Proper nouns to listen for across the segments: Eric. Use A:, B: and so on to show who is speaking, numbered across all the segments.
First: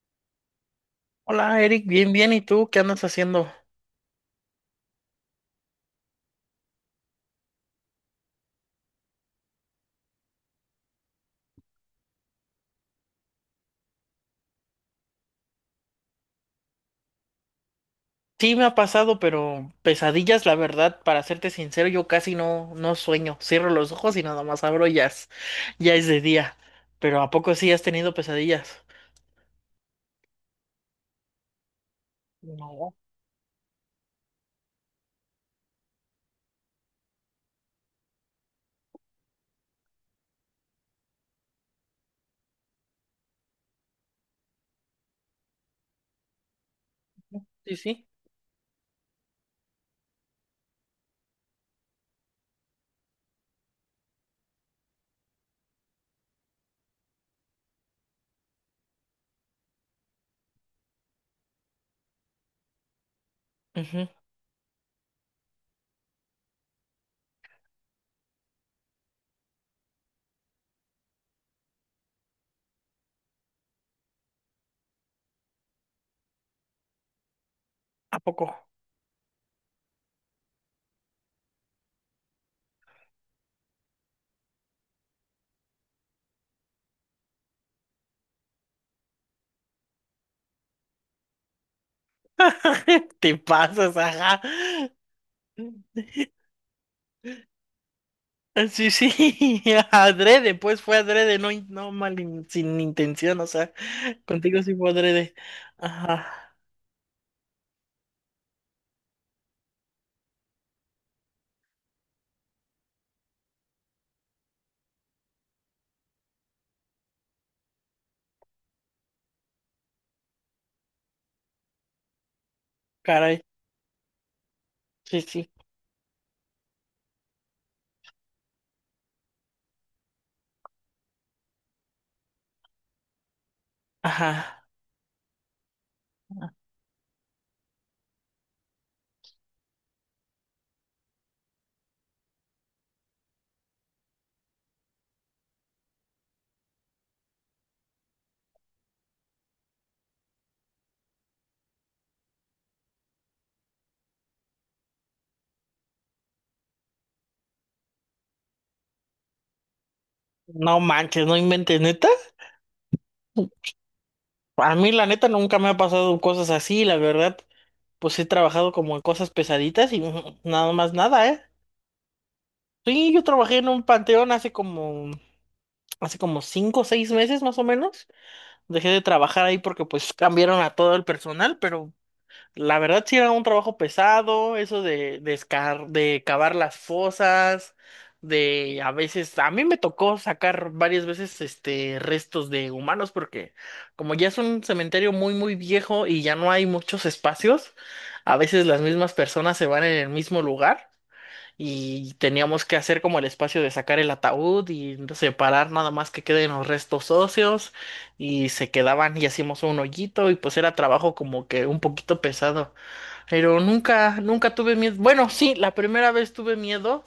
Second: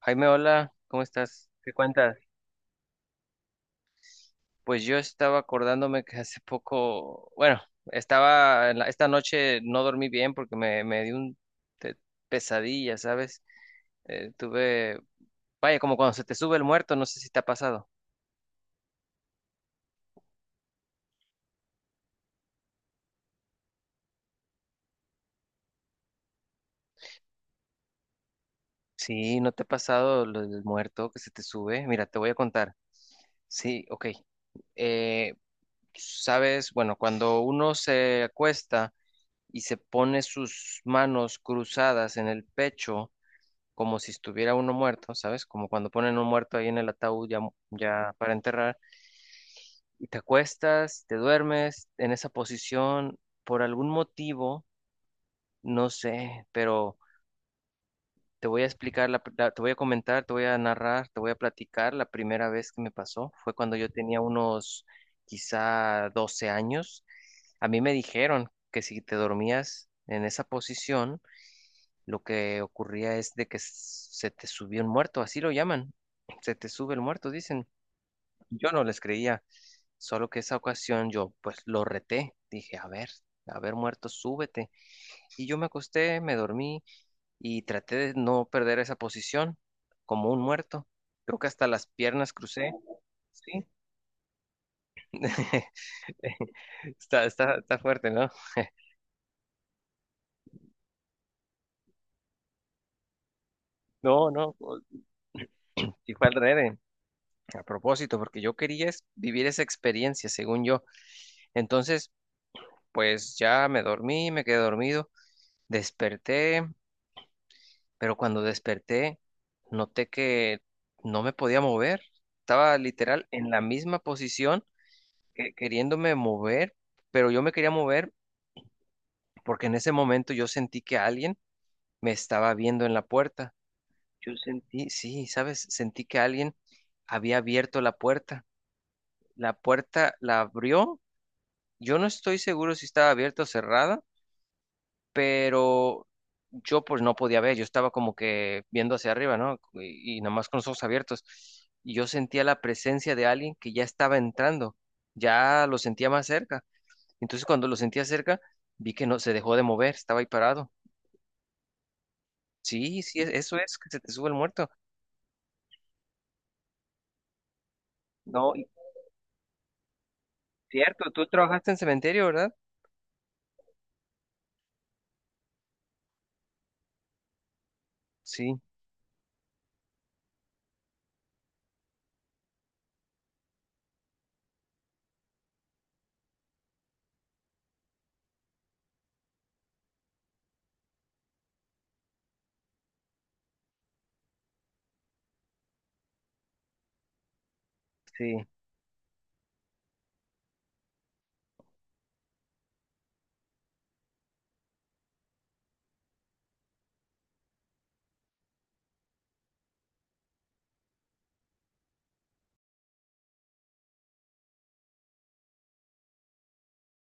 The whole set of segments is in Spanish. A: Jaime, hola, ¿cómo estás?
B: Hola
A: ¿Qué
B: Eric, bien,
A: cuentas?
B: bien, ¿y tú qué andas haciendo?
A: Pues yo estaba acordándome que hace poco, bueno, estaba, en la- esta noche no dormí bien porque me dio un te- pesadilla, ¿sabes? Tuve, vaya, como cuando se te sube el muerto, no sé si te ha pasado.
B: Sí, me ha pasado, pero pesadillas, la verdad, para serte sincero, yo casi no, no sueño. Cierro los ojos y nada más abro y ya es de día. Pero ¿a poco sí has tenido pesadillas?
A: Sí, ¿no te ha pasado lo del muerto que se te sube? Mira, te voy a contar.
B: No.
A: Sí, ok. Eh, ¿Sabes? Bueno, cuando uno se acuesta y se pone sus manos cruzadas en el pecho, como si estuviera uno muerto, ¿sabes? Como cuando ponen un muerto ahí en el ataúd ya, mu-
B: Sí, sí.
A: ya para enterrar, y te acuestas, te duermes en esa posición por algún motivo, no sé, pero te voy a explicar, la, pr- la- te voy a comentar, te voy a narrar, te voy a platicar. La primera vez que me pasó fue cuando yo
B: Ujú.
A: tenía unos quizá 12 años. A mí me dijeron que si te dormías en esa posición, lo que ocurría es de que s- se te subió un muerto, así lo llaman, se te sube el muerto, dicen.
B: ¿A poco?
A: Yo no les creía, solo que esa ocasión yo pues lo reté, dije, a ver muerto, súbete. Y yo me acosté, me dormí y traté de no perder esa posición como un muerto. Creo que hasta las piernas crucé.
B: Te
A: Sí,
B: pasas, ajá.
A: está fuerte, ¿no?
B: Sí, sí, adrede, pues fue adrede, no, no mal, sin intención, o sea,
A: No, no,
B: contigo sí fue adrede.
A: y fue al
B: Ajá,
A: adrede, a propósito, porque yo quería es- vivir esa experiencia, según yo. Entonces, pues ya me dormí, me quedé dormido, desperté, pero cuando desperté noté que no me podía mover. Estaba literal
B: caray,
A: en la misma posición
B: sí, sí,
A: que- queriéndome mover, pero yo me quería mover porque en ese momento yo sentí que alguien me estaba viendo en la puerta. Yo
B: ajá.
A: sentí, sí, sabes, sentí que alguien había abierto la puerta. La puerta la abrió. Yo no estoy seguro si estaba abierta o cerrada, pero yo pues no podía ver, yo estaba como que viendo hacia arriba, ¿no? Y nada más con los ojos abiertos. Y yo sentía la presencia de alguien que ya estaba entrando, ya lo sentía más cerca. Entonces cuando lo sentía cerca, vi que no se dejó de mover, estaba ahí parado.
B: No manches, no inventes, neta.
A: Sí, sí, es- eso es, que se te sube el muerto.
B: A mí la neta nunca me ha pasado cosas así, la verdad. Pues he
A: No, y-
B: trabajado como en cosas pesaditas y mm, nada más
A: cierto, tú
B: nada, ¿eh?
A: trabajaste en cementerio, ¿verdad?
B: Sí, yo trabajé en un panteón hace como cinco o seis meses más o menos.
A: Sí,
B: Dejé de trabajar ahí porque pues cambiaron a todo el personal, pero la verdad sí era un trabajo pesado, eso de, de cavar las fosas, de a veces, a mí me tocó sacar varias veces este restos de humanos porque como ya es un cementerio muy muy viejo y ya no hay muchos espacios, a
A: sí,
B: veces las mismas personas se van en el mismo lugar y teníamos que hacer como el espacio de sacar el ataúd y separar nada más que queden los restos óseos y se quedaban y hacíamos un hoyito y pues era trabajo como que un poquito pesado. Pero nunca, nunca tuve miedo. Bueno, sí, la primera vez tuve miedo,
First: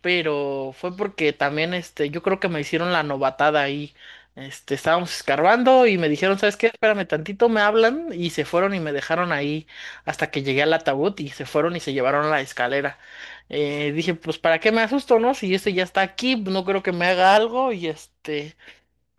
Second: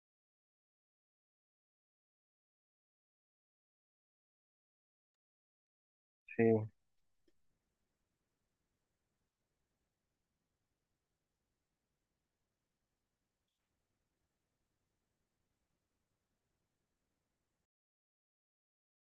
B: pero fue porque también, este, yo creo que me hicieron la novatada ahí. Este, estábamos escarbando y me dijeron,
A: sí,
B: ¿sabes qué? Espérame tantito, me hablan y se fueron y me dejaron ahí hasta que llegué al ataúd y se fueron y se llevaron la escalera. Dije, pues, ¿para qué me asusto, no? Si este ya está aquí, no creo que me haga algo y este,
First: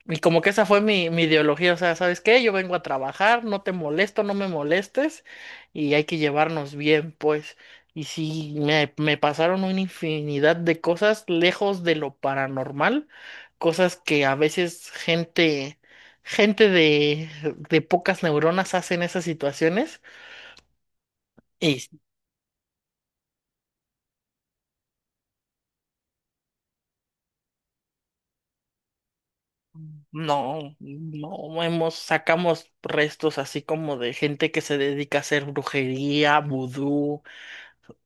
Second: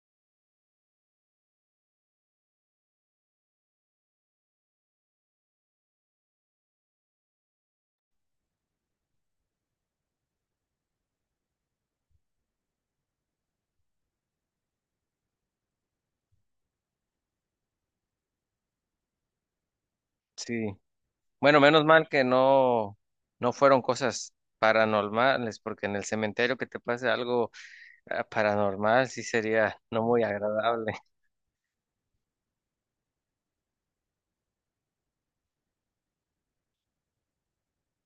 B: y como que esa fue mi, mi ideología, o sea, ¿sabes qué? Yo vengo a trabajar, no te molesto, no me molestes, y hay que llevarnos bien, pues. Y sí, me pasaron una infinidad de cosas lejos de lo paranormal, cosas que a veces gente, gente de pocas neuronas hace en esas situaciones,
A: sí. Bueno,
B: y
A: menos
B: sí,
A: mal que no, no fueron cosas paranormales, porque en el cementerio que te pase algo. Ah, paranormal sí sería no muy
B: no,
A: agradable.
B: no hemos, sacamos restos así como de gente que se dedica a hacer brujería, vudú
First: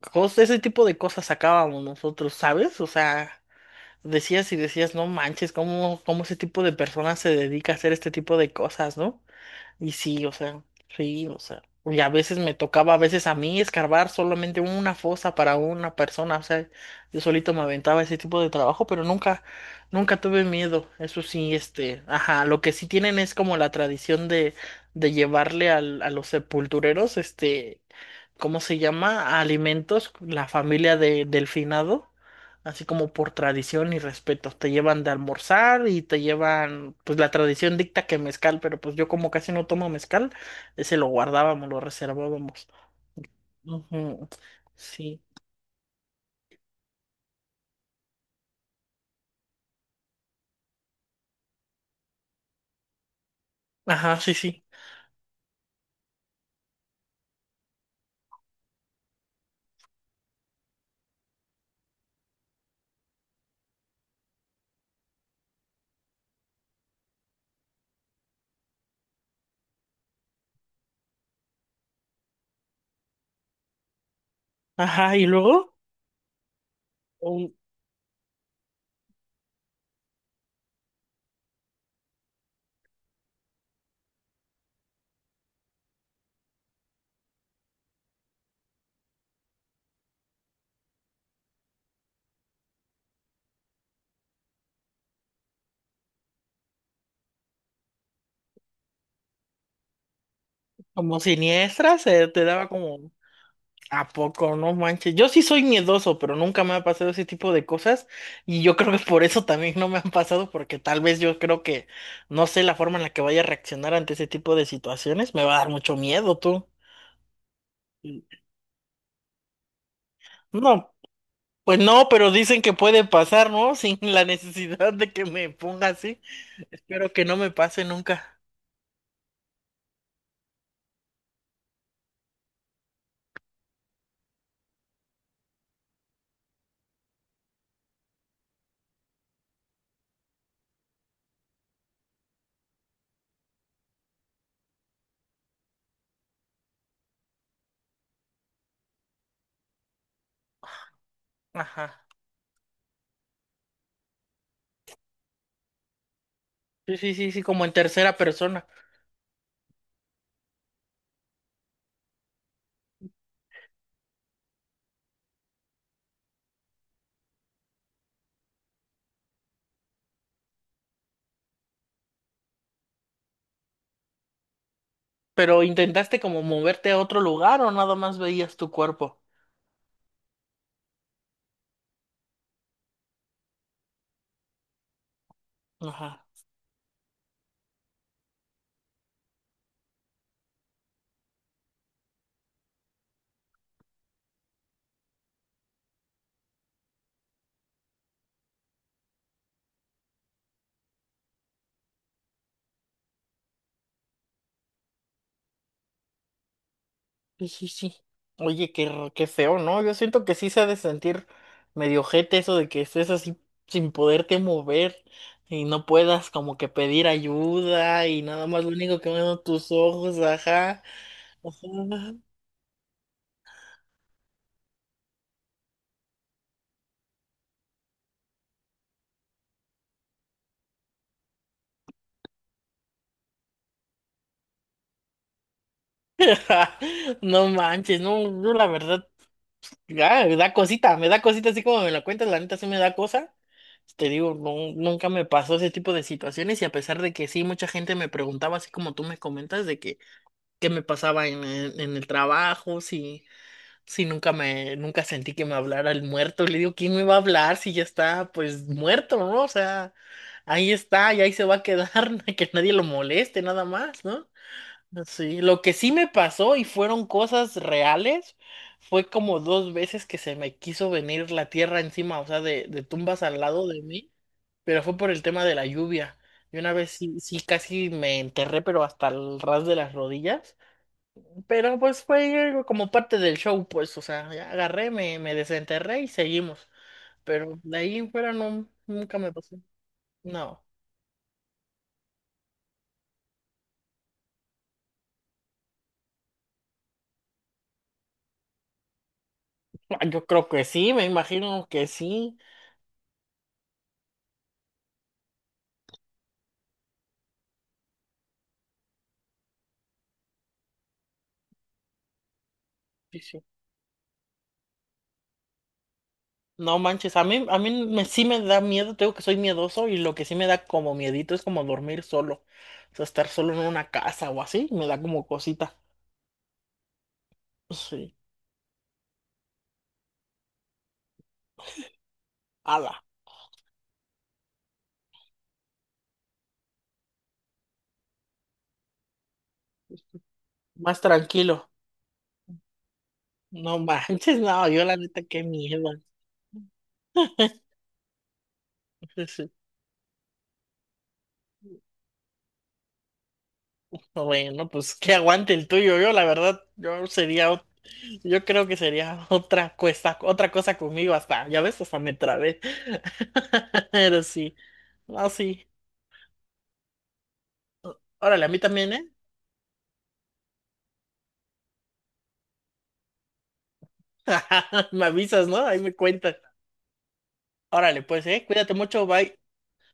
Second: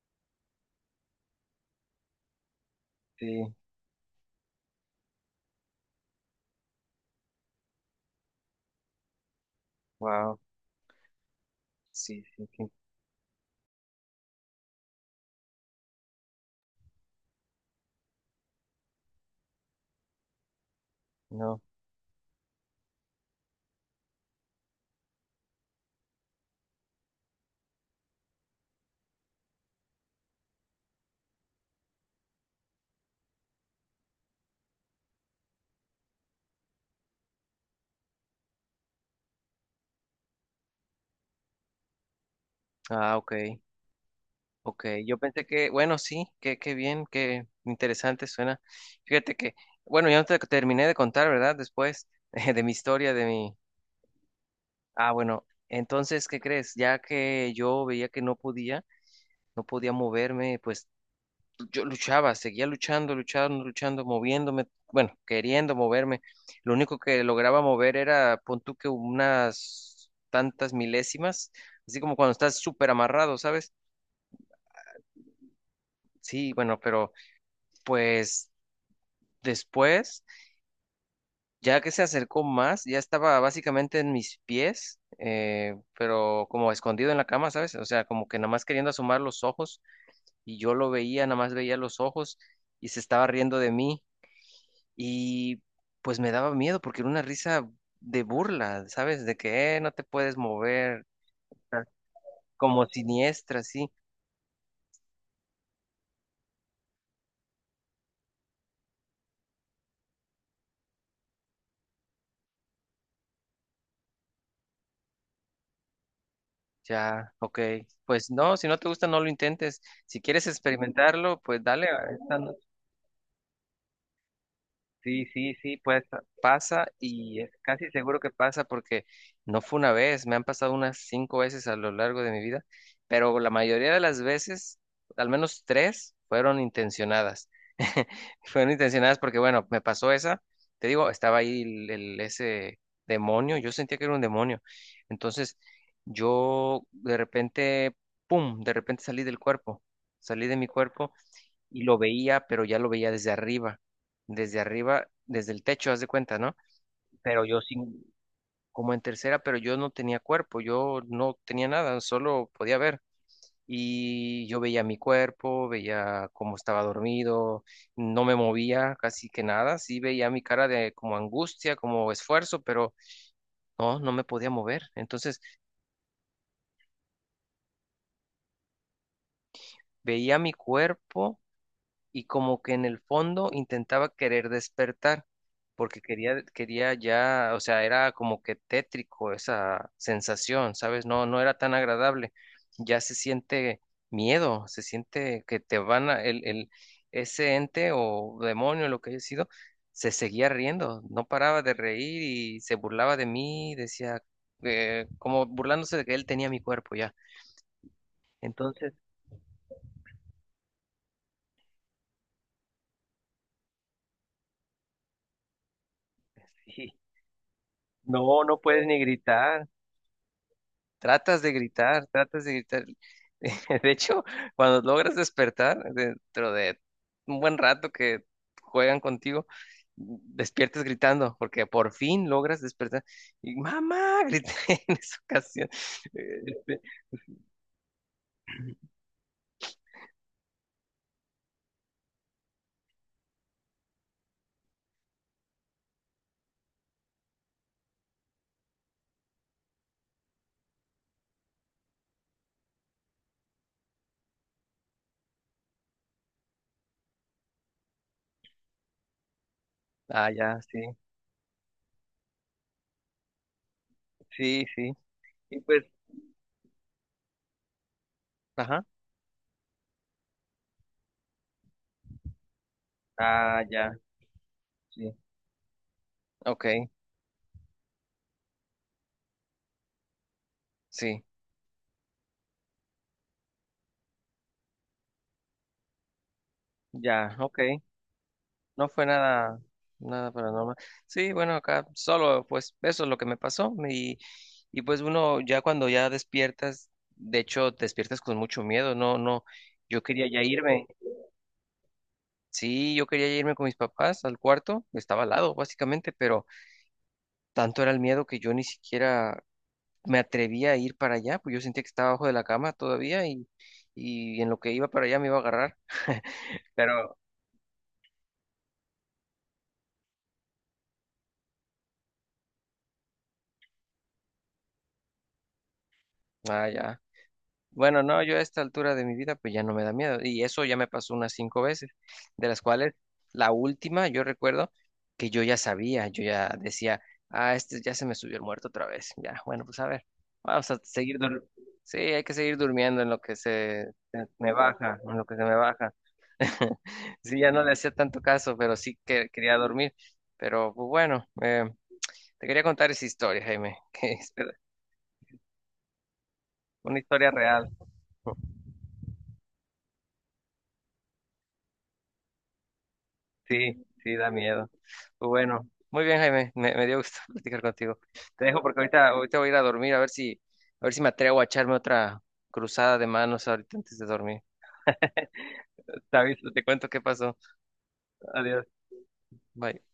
B: ese tipo de cosas sacábamos nosotros, ¿sabes? O sea,
A: Sí,
B: decías y decías, no manches, ¿cómo, cómo ese tipo de personas se dedica a hacer este tipo de cosas, ¿no? Y sí, o
A: wow,
B: sea, sí, o sea. Y a
A: sí,
B: veces
A: sí,
B: me
A: sí,
B: tocaba, a veces a mí, escarbar solamente una fosa para una persona. O sea, yo solito me aventaba ese tipo de trabajo, pero nunca, nunca tuve miedo. Eso sí,
A: no.
B: este, ajá, lo que sí tienen es como la tradición de llevarle al, a los sepultureros, este, ¿cómo se llama? Alimentos, la familia de, del finado, así como por tradición y respeto. Te llevan de almorzar y te llevan, pues la tradición dicta que mezcal, pero pues yo como casi no tomo mezcal, ese lo guardábamos, lo reservábamos.
A: Ah, ok,
B: Ujú,
A: ok. Yo
B: sí.
A: pensé que, bueno, sí, qué, qué bien, qué interesante suena. Fíjate que, bueno, ya no te terminé de contar, ¿verdad? Después de mi historia, de mi...
B: Ajá, sí, sí.
A: Ah, bueno, entonces, ¿qué crees? Ya que yo veía que no podía, no podía moverme, pues yo luchaba, seguía luchando, moviéndome, bueno, queriendo moverme. Lo único que lograba mover era, pon tú que unas tantas milésimas, así como cuando estás súper amarrado, ¿sabes?
B: Ajá, y luego,
A: Sí, bueno, pero
B: un-
A: pues después, ya que se acercó más, ya estaba básicamente en mis pies, pero como escondido en la cama, ¿sabes? O sea, como que nada más queriendo asomar los ojos, y yo lo veía, nada más veía los ojos y se estaba riendo de mí. Y pues me daba miedo porque era una risa de burla, ¿sabes? De que no te puedes mover,
B: como siniestras, se te daba
A: como
B: como
A: siniestra, sí.
B: ¿a poco? No manches. Yo sí soy miedoso, pero nunca me ha pasado ese tipo de cosas. Y yo creo que por eso también no me han pasado, porque tal vez yo creo que no sé la forma en la que vaya a reaccionar ante ese tipo de situaciones. Me va a dar mucho miedo, tú.
A: Ya, ok. Pues no, si no te gusta, no lo intentes. Si quieres
B: No,
A: experimentarlo, pues
B: pues
A: dale.
B: no, pero dicen que puede pasar, ¿no? Sin la necesidad de que
A: Sí,
B: me
A: sí, sí,
B: ponga
A: pues
B: así.
A: pasa
B: Espero que no
A: y es
B: me pase
A: casi seguro que
B: nunca.
A: pasa porque no fue una vez, me han pasado unas 5 veces a lo largo de mi vida, pero la mayoría de las veces, al menos tres, fueron intencionadas. Fueron intencionadas porque, bueno, me pasó esa, te digo, estaba ahí ese demonio, yo sentía que era un demonio. Entonces, yo de repente, ¡pum!, de repente salí del cuerpo, salí de mi cuerpo y lo
B: Ajá.
A: veía, pero ya lo veía desde arriba, desde el techo, haz de cuenta, ¿no?
B: Sí, sí, sí, sí,
A: Pero yo
B: como en
A: sin,
B: tercera persona.
A: como en tercera, pero yo no tenía cuerpo, yo no tenía nada, solo podía ver. Y yo veía mi cuerpo, veía cómo estaba dormido, no me movía casi que nada, sí veía mi cara de como angustia, como esfuerzo, pero no, no me podía mover. Entonces
B: Pero intentaste como moverte a otro lugar o nada más veías tu cuerpo.
A: veía mi cuerpo y como que en el fondo intentaba querer despertar, porque
B: Ajá.
A: quería ya, o sea, era como que tétrico esa sensación, ¿sabes? No, no era tan agradable. Ya se siente miedo, se siente que te van a, ese ente o demonio, lo que haya sido, se seguía riendo, no paraba de reír y se burlaba de mí, decía, como burlándose de que él tenía mi cuerpo ya.
B: Sí, sí, sí. Oye, qué,
A: Entonces,
B: qué feo, ¿no? Yo siento que sí se ha de sentir medio ojete eso de que estés así sin poderte mover y no puedas como que
A: sí,
B: pedir ayuda y
A: no,
B: nada
A: no
B: más lo
A: puedes ni
B: único que ven son
A: gritar.
B: tus ojos, ajá. Ajá.
A: Tratas de gritar. De hecho, cuando logras despertar, dentro de un buen rato que juegan contigo, despiertas gritando, porque por fin logras despertar. Y mamá, grité en esa ocasión. Este,
B: No manches, no, yo la verdad, ya, me da cosita así como me la cuentas, la neta sí me da cosa. Te digo, no, nunca me pasó ese tipo de situaciones y a pesar de que sí, mucha gente me preguntaba así como tú me comentas de que qué me pasaba en, en el trabajo, si, si nunca me, nunca sentí que me hablara el muerto. Le digo, ¿quién me va a hablar si ya está pues muerto, ¿no? O sea,
A: ah, ya,
B: ahí
A: sí,
B: está y ahí se va a quedar, que nadie lo moleste, nada más, ¿no?
A: sí, sí.
B: Sí,
A: Y
B: lo que
A: pues,
B: sí me pasó y fueron cosas reales
A: ajá.
B: fue como dos veces que se me quiso venir la tierra encima, o sea, de tumbas al
A: Ah,
B: lado de
A: ya,
B: mí, pero fue por
A: sí.
B: el tema de la lluvia. Y
A: Ok,
B: una vez sí, sí casi me enterré, pero hasta el ras de las rodillas.
A: sí,
B: Pero pues fue algo como parte del show, pues, o sea, ya agarré, me desenterré y seguimos.
A: ya,
B: Pero
A: ok.
B: de ahí en fuera no,
A: No fue
B: nunca me pasó.
A: nada, nada
B: No.
A: paranormal. Sí, bueno, acá solo, pues eso es lo que me pasó. Y pues uno ya cuando ya despiertas, de hecho, despiertas con mucho miedo. No, no, yo
B: Yo
A: quería ya
B: creo que
A: irme.
B: sí, me imagino que sí.
A: Sí, yo quería ya irme con mis papás al cuarto. Estaba al lado, básicamente, pero tanto era el miedo que yo ni siquiera me atrevía a ir para allá, pues yo sentía que estaba abajo de la cama
B: Sí,
A: todavía
B: sí.
A: y en lo que iba para allá me iba a agarrar.
B: No
A: Pero,
B: manches, a mí me, sí me da miedo, tengo que soy miedoso y lo que sí me da como miedito es como dormir solo. O sea, estar solo en una casa o así, me da como cosita.
A: ah, ya. Bueno,
B: Sí.
A: no, yo a esta altura de mi vida pues ya no me da miedo y eso ya me pasó unas 5 veces, de las cuales
B: Ala,
A: la última yo recuerdo que yo ya sabía, yo ya decía, ah, este ya se me subió el muerto otra vez, ya, bueno, pues a ver, vamos a
B: más
A: seguir, dur-
B: tranquilo.
A: sí, hay que seguir durmiendo en lo que
B: No
A: se
B: manches,
A: me
B: no, yo la
A: baja, en
B: neta,
A: lo que se
B: qué
A: me
B: miedo.
A: baja. Sí, ya no le hacía tanto caso, pero sí que quería dormir, pero pues bueno, te quería contar esa historia, Jaime, que es
B: Bueno, pues que aguante el tuyo. Yo, la verdad,
A: una
B: yo
A: historia
B: sería,
A: real.
B: yo creo que sería otra cosa conmigo hasta, ya ves, hasta me trabé.
A: Sí, sí,
B: Pero
A: da
B: sí,
A: miedo. Pues
B: no, sí.
A: bueno, muy bien, Jaime, me dio gusto platicar contigo. Te
B: Órale, a mí
A: dejo porque
B: también, ¿eh?
A: ahorita voy a ir a dormir a ver si me atrevo a echarme otra cruzada de manos ahorita antes de dormir.
B: Me avisas, ¿no? Ahí me
A: Te
B: cuentas.
A: aviso, te cuento qué pasó.
B: Órale, pues, ¿eh?
A: Adiós.
B: Cuídate mucho, bye.
A: Bye.